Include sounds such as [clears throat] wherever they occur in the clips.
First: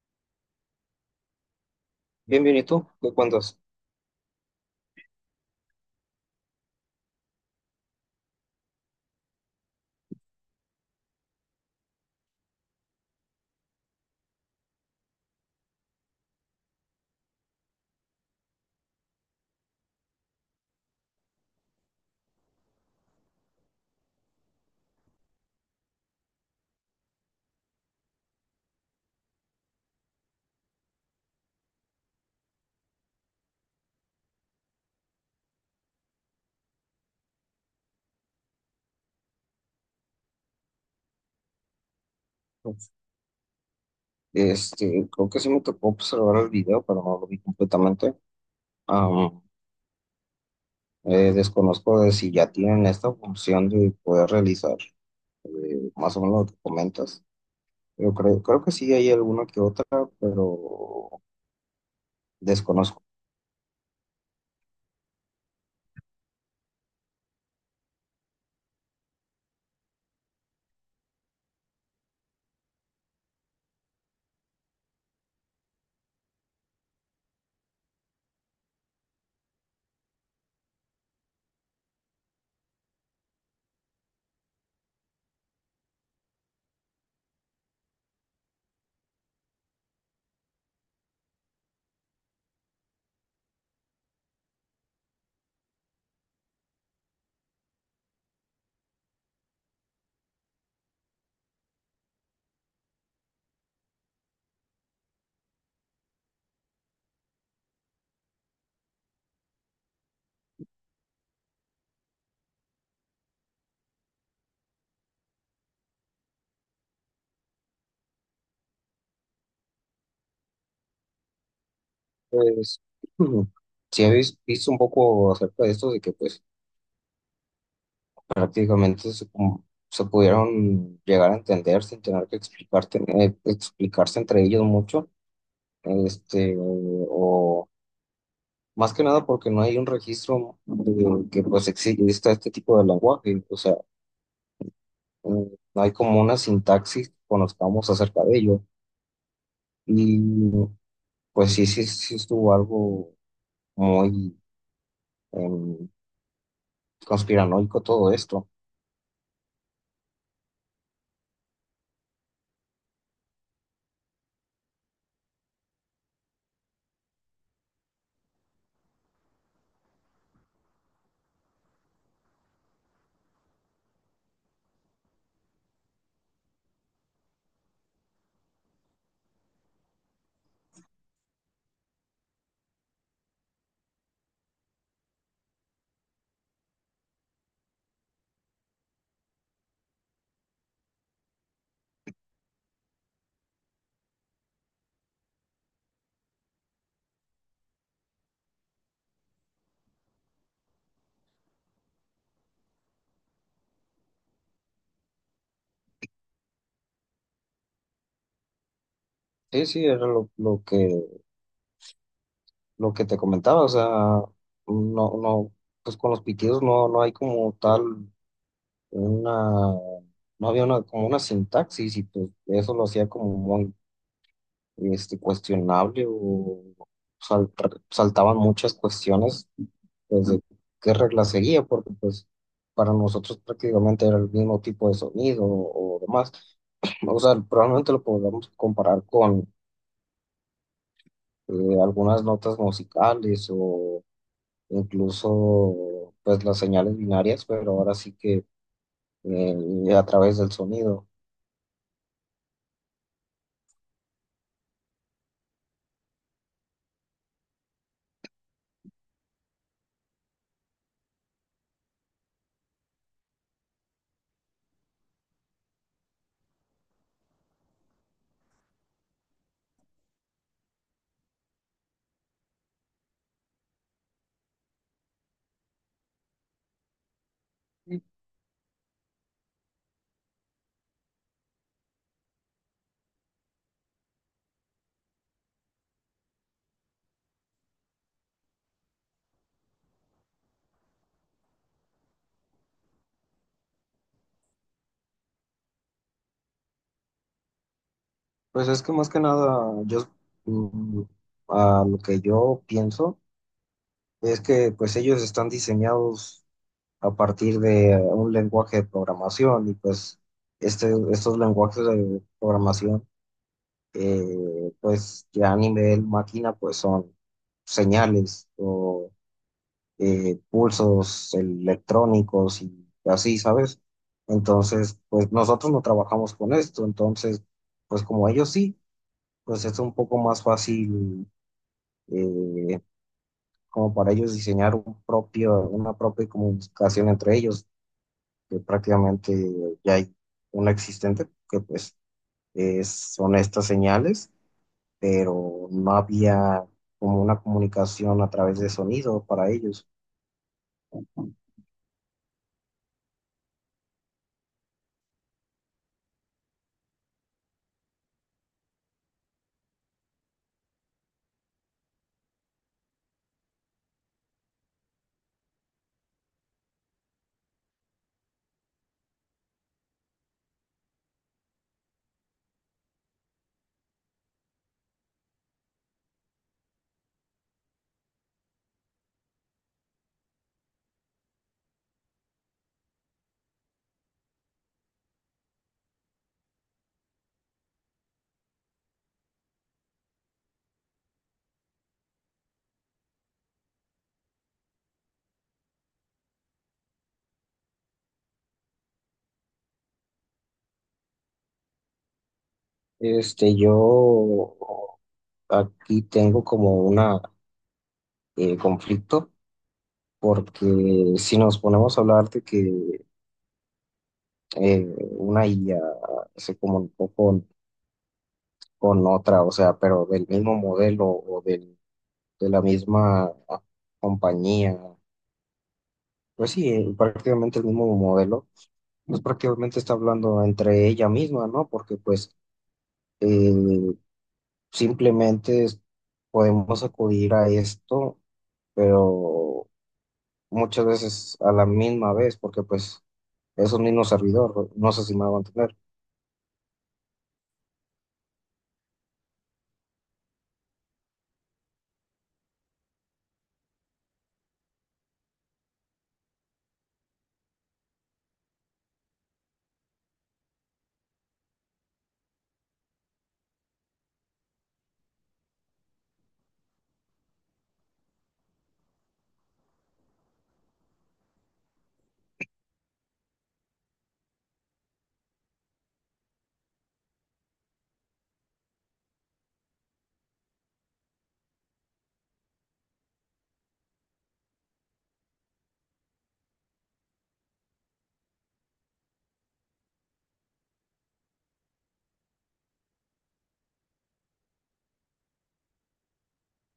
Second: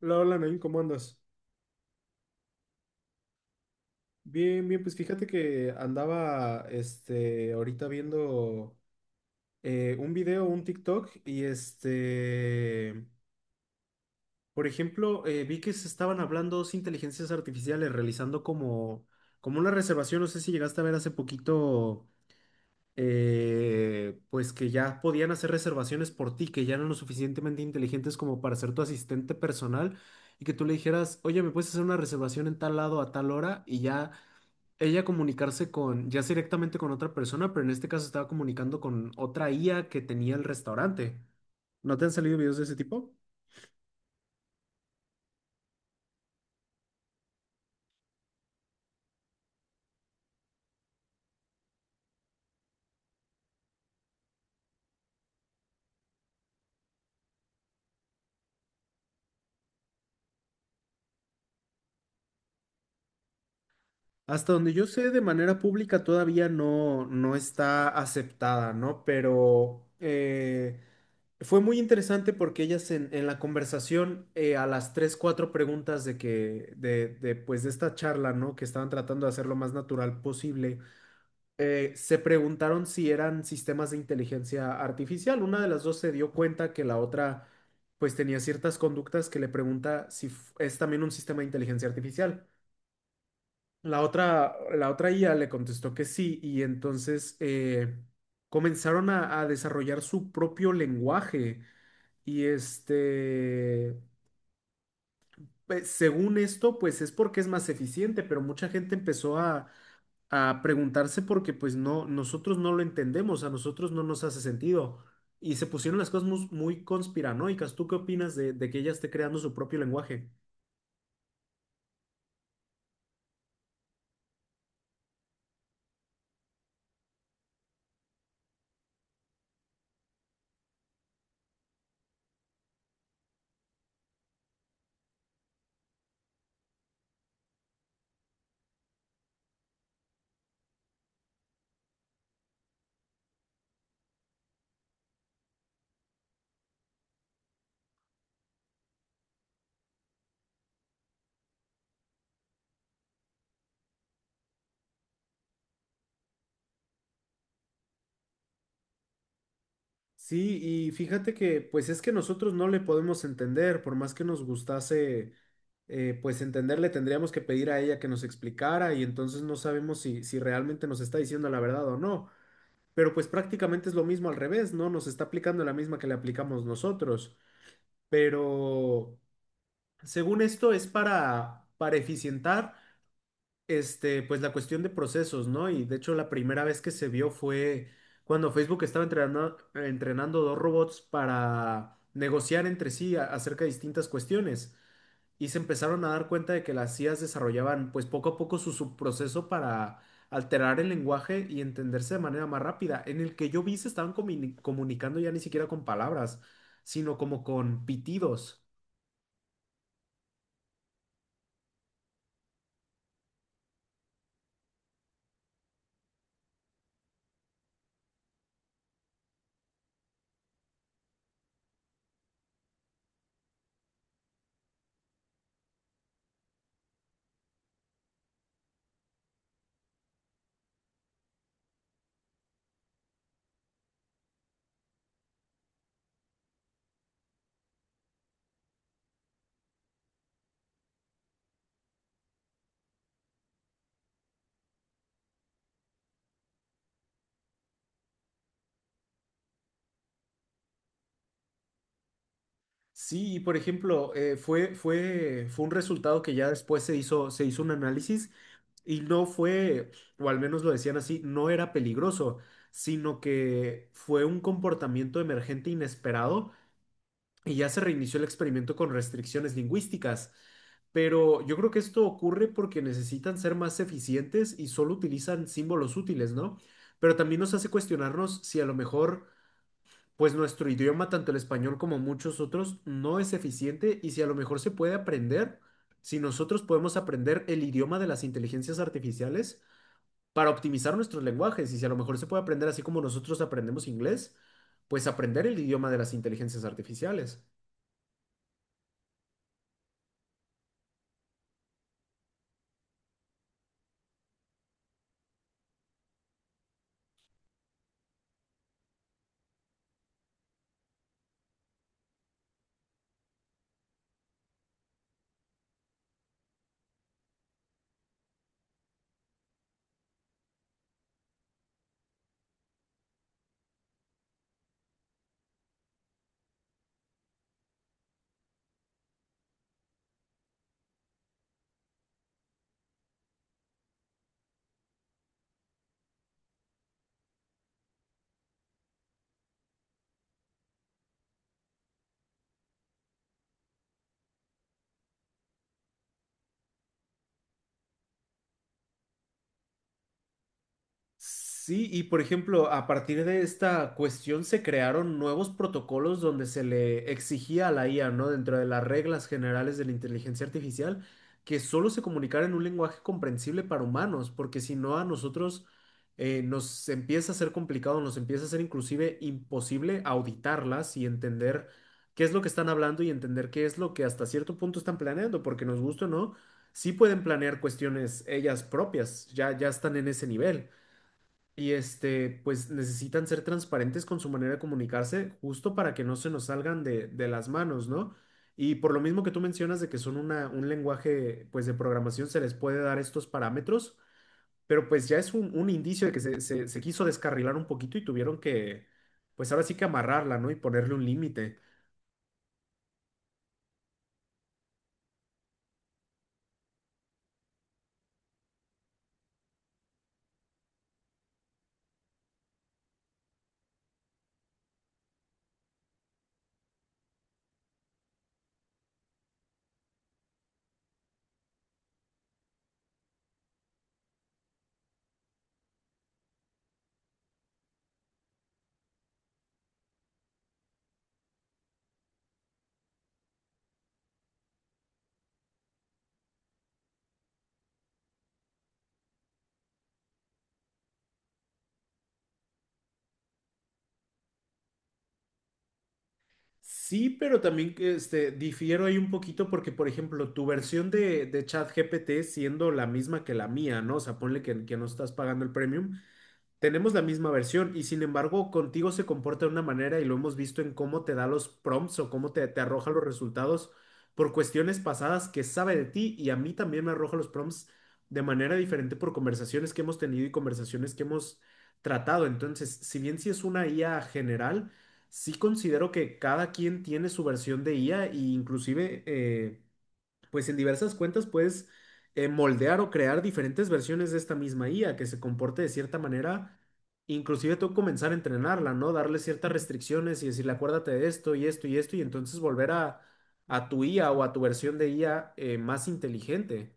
Hola, hola, Nain, ¿cómo andas? Bien, bien, ¿y tú? ¿Qué cuentas? Bien, bien, pues fíjate que andaba, ahorita viendo un video, un TikTok, y por ejemplo, vi que se estaban hablando dos inteligencias artificiales realizando como, como una reservación, no sé si llegaste a ver hace poquito, pues que ya podían hacer reservaciones por ti, que ya eran lo suficientemente inteligentes como para ser tu asistente personal, y que tú le dijeras, oye, ¿me puedes hacer una reservación en tal lado a tal hora? Y ya ella comunicarse con, ya sea directamente con otra persona, pero en este caso estaba comunicando con otra IA que tenía el restaurante. ¿No te han salido videos de ese tipo? Creo que sí me tocó observar el video, pero no lo vi completamente. Ah, Desconozco de si ya tienen esta función de poder realizar más o menos lo que comentas. Yo creo que sí hay alguna que otra, pero desconozco. Hasta donde yo sé, de manera pública todavía no, no está aceptada, ¿no? Pero fue muy interesante porque ellas en la conversación, a las tres, cuatro preguntas de que, pues de esta charla, ¿no? Que estaban tratando de hacer lo más natural posible se preguntaron si eran sistemas de inteligencia artificial. Una de las dos se dio cuenta que la otra pues tenía ciertas conductas que le pregunta si f- es también un sistema de inteligencia artificial. La otra IA le contestó que sí y entonces comenzaron a desarrollar su propio lenguaje y pues, según esto, pues es porque es más eficiente, pero mucha gente empezó a preguntarse porque pues no, nosotros no lo entendemos, a nosotros no nos hace sentido. Y se pusieron las cosas mus- muy, conspiranoicas. ¿Tú qué opinas de que ella esté creando su propio lenguaje? Pues, [clears throat] mm, sí habéis visto un poco acerca de esto, de que pues prácticamente se, como- se pudieron llegar a entender sin tener que explicarte, explicarse entre ellos mucho, o más que nada porque no hay un registro de que pues exista este tipo de lenguaje, o sea, mm, no hay como una sintaxis que conozcamos acerca de ello. Y pues sí estuvo algo muy em, conspiranoico todo esto. Sí, y fíjate que pues es que nosotros no le podemos entender, por más que nos gustase pues entenderle, tendríamos que pedir a ella que nos explicara y entonces no sabemos si, si realmente nos está diciendo la verdad o no. Pero pues prácticamente es lo mismo al revés, ¿no? Nos está aplicando la misma que le aplicamos nosotros. Pero según esto, es para eficientar pues la cuestión de procesos, ¿no? Y de hecho, la primera vez que se vio fue cuando Facebook estaba entrenando dos robots para negociar entre sí a- acerca de distintas cuestiones. Y se empezaron a dar cuenta de que las IAs desarrollaban, pues poco a poco, su subproceso para alterar el lenguaje y entenderse de manera más rápida. En el que yo vi se estaban comuni- comunicando ya ni siquiera con palabras, sino como con pitidos. Sí, sí, era lo que te comentaba, o sea, no, no, pues con los pitidos no, no hay como tal una no había una, como una sintaxis y pues eso lo hacía como muy, cuestionable o saltaban muchas cuestiones pues, de qué regla seguía, porque pues para nosotros prácticamente era el mismo tipo de sonido o demás. O sea, probablemente lo podamos comparar con algunas notas musicales o incluso pues las señales binarias, pero ahora sí que a través del sonido. Sí, y por ejemplo, fue un resultado que ya después se se hizo un análisis y no fue, o al menos lo decían así, no era peligroso, sino que fue un comportamiento emergente inesperado y ya se reinició el experimento con restricciones lingüísticas. Pero yo creo que esto ocurre porque necesitan ser más eficientes y solo utilizan símbolos útiles, ¿no? Pero también nos hace cuestionarnos si a lo mejor pues nuestro idioma, tanto el español como muchos otros, no es eficiente y si a lo mejor se puede aprender, si nosotros podemos aprender el idioma de las inteligencias artificiales para optimizar nuestros lenguajes y si a lo mejor se puede aprender así como nosotros aprendemos inglés, pues aprender el idioma de las inteligencias artificiales. Pues es que más que nada yo mm, a lo que yo pienso es que pues ellos están diseñados a partir de un lenguaje de programación y pues, estos lenguajes de programación pues ya a nivel máquina pues son señales o pulsos electrónicos y así, ¿sabes? Entonces pues nosotros no trabajamos con esto, entonces pues como ellos sí, pues es un poco más fácil eh, como para ellos diseñar un propio, una propia comunicación entre ellos, que prácticamente ya hay una existente, que pues son estas señales, pero no había como una comunicación a través de sonido para ellos. Sí, y por ejemplo, a partir de esta cuestión se crearon nuevos protocolos donde se le exigía a la IA, ¿no? Dentro de las reglas generales de la inteligencia artificial, que solo se comunicara en un lenguaje comprensible para humanos, porque si no a nosotros nos empieza a ser complicado, nos empieza a ser inclusive imposible auditarlas y entender qué es lo que están hablando y entender qué es lo que hasta cierto punto están planeando, porque nos gusta o no, sí pueden planear cuestiones ellas propias, ya están en ese nivel y pues necesitan ser transparentes con su manera de comunicarse, justo para que no se nos salgan de las manos, ¿no? Y por lo mismo que tú mencionas de que son una, un lenguaje, pues de programación, se les puede dar estos parámetros, pero pues ya es un indicio de que se quiso descarrilar un poquito y tuvieron que, pues ahora sí que amarrarla, ¿no? Y ponerle un límite. Yo aquí tengo como una conflicto, porque si nos ponemos a hablar de que eh, una IA se comunicó con otra, o sea, pero del mismo modelo o del de la misma compañía. Pues sí, prácticamente el mismo modelo, pues prácticamente está hablando entre ella misma, ¿no? Porque pues eh, simplemente podemos acudir a esto, pero muchas veces a la misma vez, porque pues es un mismo servidor, no sé si me va a entender. Sí, pero también que, difiero ahí un poquito porque, por ejemplo, tu versión de ChatGPT siendo la misma que la mía, ¿no? O sea, ponle que no estás pagando el premium. Tenemos la misma versión y sin embargo contigo se comporta de una manera y lo hemos visto en cómo te da los prompts o cómo te, te arroja los resultados por cuestiones pasadas que sabe de ti y a mí también me arroja los prompts de manera diferente por conversaciones que hemos tenido y conversaciones que hemos tratado. Entonces, si bien si es una IA general, sí considero que cada quien tiene su versión de IA e inclusive... pues en diversas cuentas puedes moldear o crear diferentes versiones de esta misma IA que se comporte de cierta manera, inclusive tú comenzar a entrenarla, ¿no? Darle ciertas restricciones y decirle, acuérdate de esto y esto y esto, y entonces volver a tu IA o a tu versión de IA más inteligente.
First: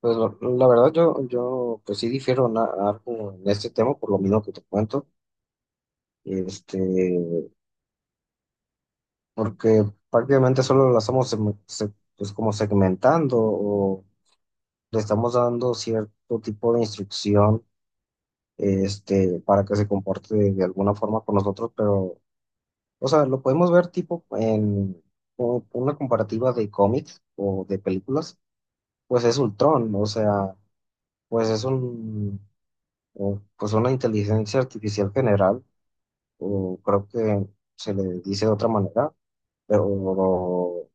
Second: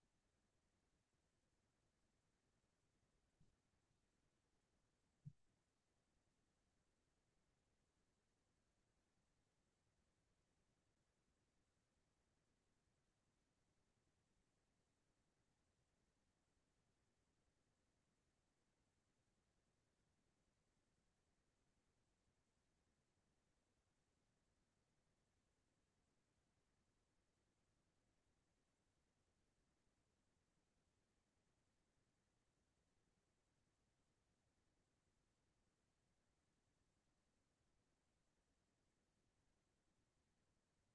Pues la verdad yo pues sí difiero en algo en este tema, por lo mismo que te cuento. Este, Porque prácticamente solo la estamos pues como segmentando o le estamos dando cierto tipo de instrucción, para que se comporte de alguna forma con nosotros, pero, o sea, lo podemos ver tipo en una comparativa de cómics o de películas, pues es Ultron, o sea, pues es pues una inteligencia artificial general, o creo que se le dice de otra manera, pero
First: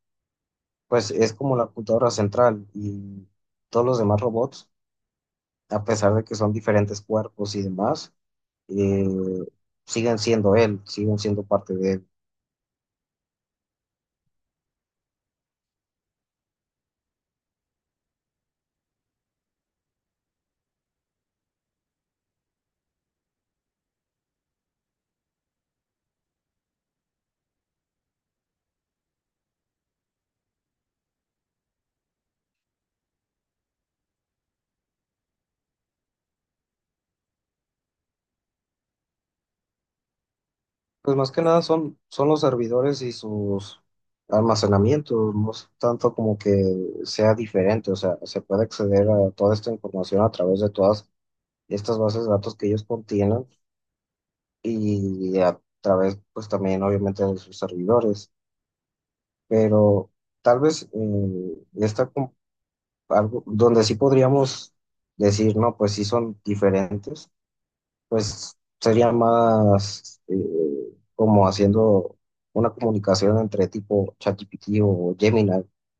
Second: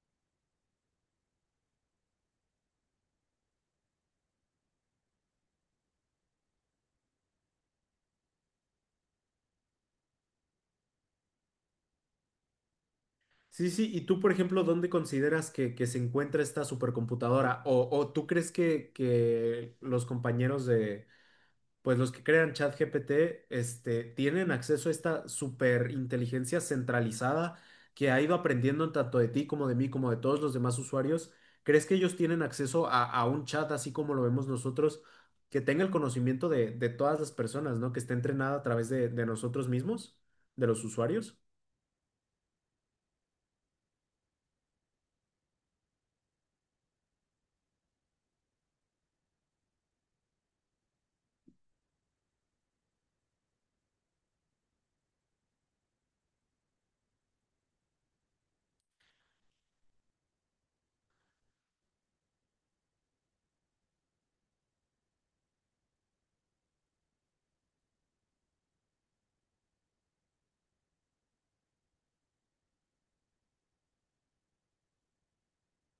pues es como la computadora central y todos los demás robots, a pesar de que son diferentes cuerpos y demás, eh, siguen siendo él, siguen siendo parte de él. Sí, sí, y tú, por ejemplo, ¿dónde consideras que se encuentra esta supercomputadora? O tú crees que los compañeros de pues los que crean ChatGPT, tienen acceso a esta superinteligencia centralizada que ha ido aprendiendo tanto de ti como de mí, como de todos los demás usuarios. ¿Crees que ellos tienen acceso a un chat así como lo vemos nosotros, que tenga el conocimiento de todas las personas, ¿no? Que esté entrenada a través de nosotros mismos, de los Pues más usuarios? que nada son los servidores y sus almacenamientos, no es tanto como que sea diferente, o sea, se puede acceder a toda esta información a través de todas estas bases de datos que ellos contienen y a través, pues también obviamente de sus servidores, pero tal vez algo donde sí podríamos decir, no, pues sí son diferentes, pues sería más como haciendo una comunicación entre tipo ChatGPT o Gemini,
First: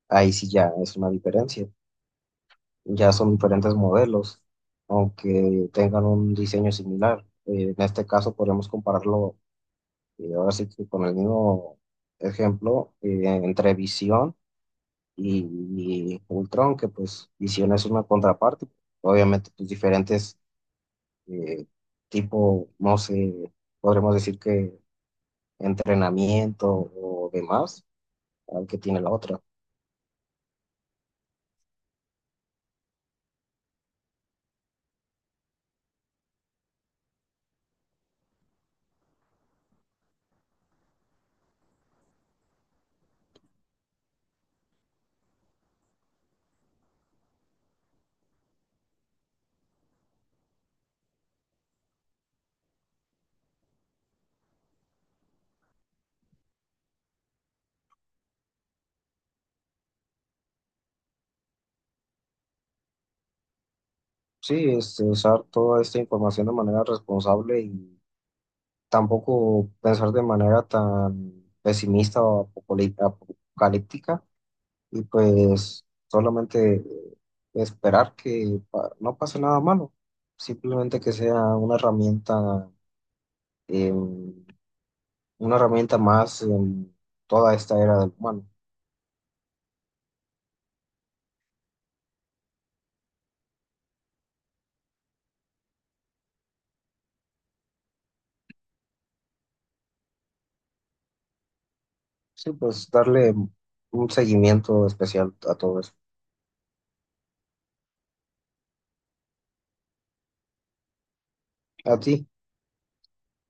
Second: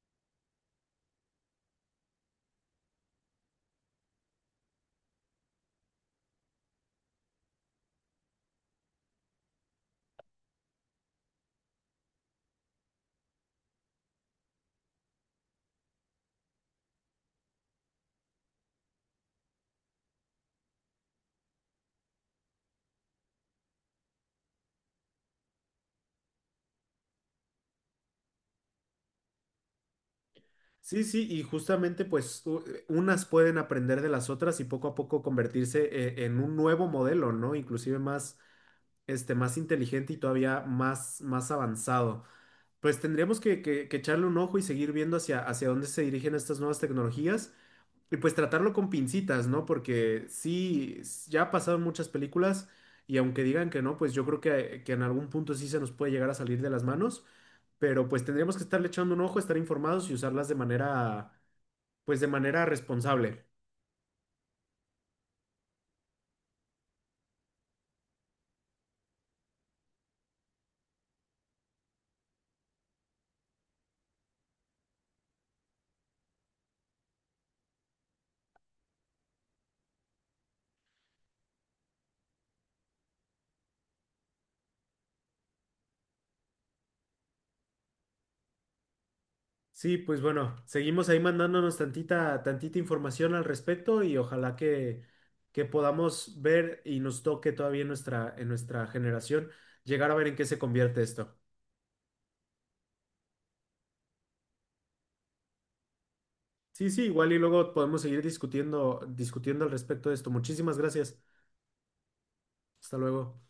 ahí sí ya es una diferencia, ya son diferentes modelos, aunque tengan un diseño similar. En este caso podríamos compararlo, ahora sí que con el mismo ejemplo, entre visión y Ultron, que pues Visión es una contraparte, obviamente pues diferentes eh, tipo, no sé, podremos decir que entrenamiento o demás al que tiene la otra. Sí, sí, y justamente pues u- unas pueden aprender de las otras y poco a poco convertirse en un nuevo modelo, ¿no? Inclusive más más inteligente y todavía más, más avanzado. Pues tendríamos que echarle un ojo y seguir viendo hacia, hacia dónde se dirigen estas nuevas tecnologías y pues tratarlo con pincitas, ¿no? Porque sí, s- ya ha pasado en muchas películas y aunque digan que no, pues yo creo que en algún punto sí se nos puede llegar a salir de las manos, pero pues tendríamos que estarle echando un ojo, estar informados y usarlas de manera, pues de manera responsable. Sí, usar toda esta información de manera responsable y tampoco pensar de manera tan pesimista o apocalíptica y pues solamente esperar que no pase nada malo, simplemente que sea eh, una herramienta más en toda esta era del humano. Sí, pues bueno, seguimos ahí mandándonos tantita, tantita información al respecto y ojalá que podamos ver y nos toque todavía en nuestra generación llegar a ver en qué se convierte esto. Sí, pues darle un seguimiento especial a todo eso. Sí, sí, igual y luego podemos seguir discutiendo al respecto de esto. Muchísimas gracias. ¿A ti? Hasta luego.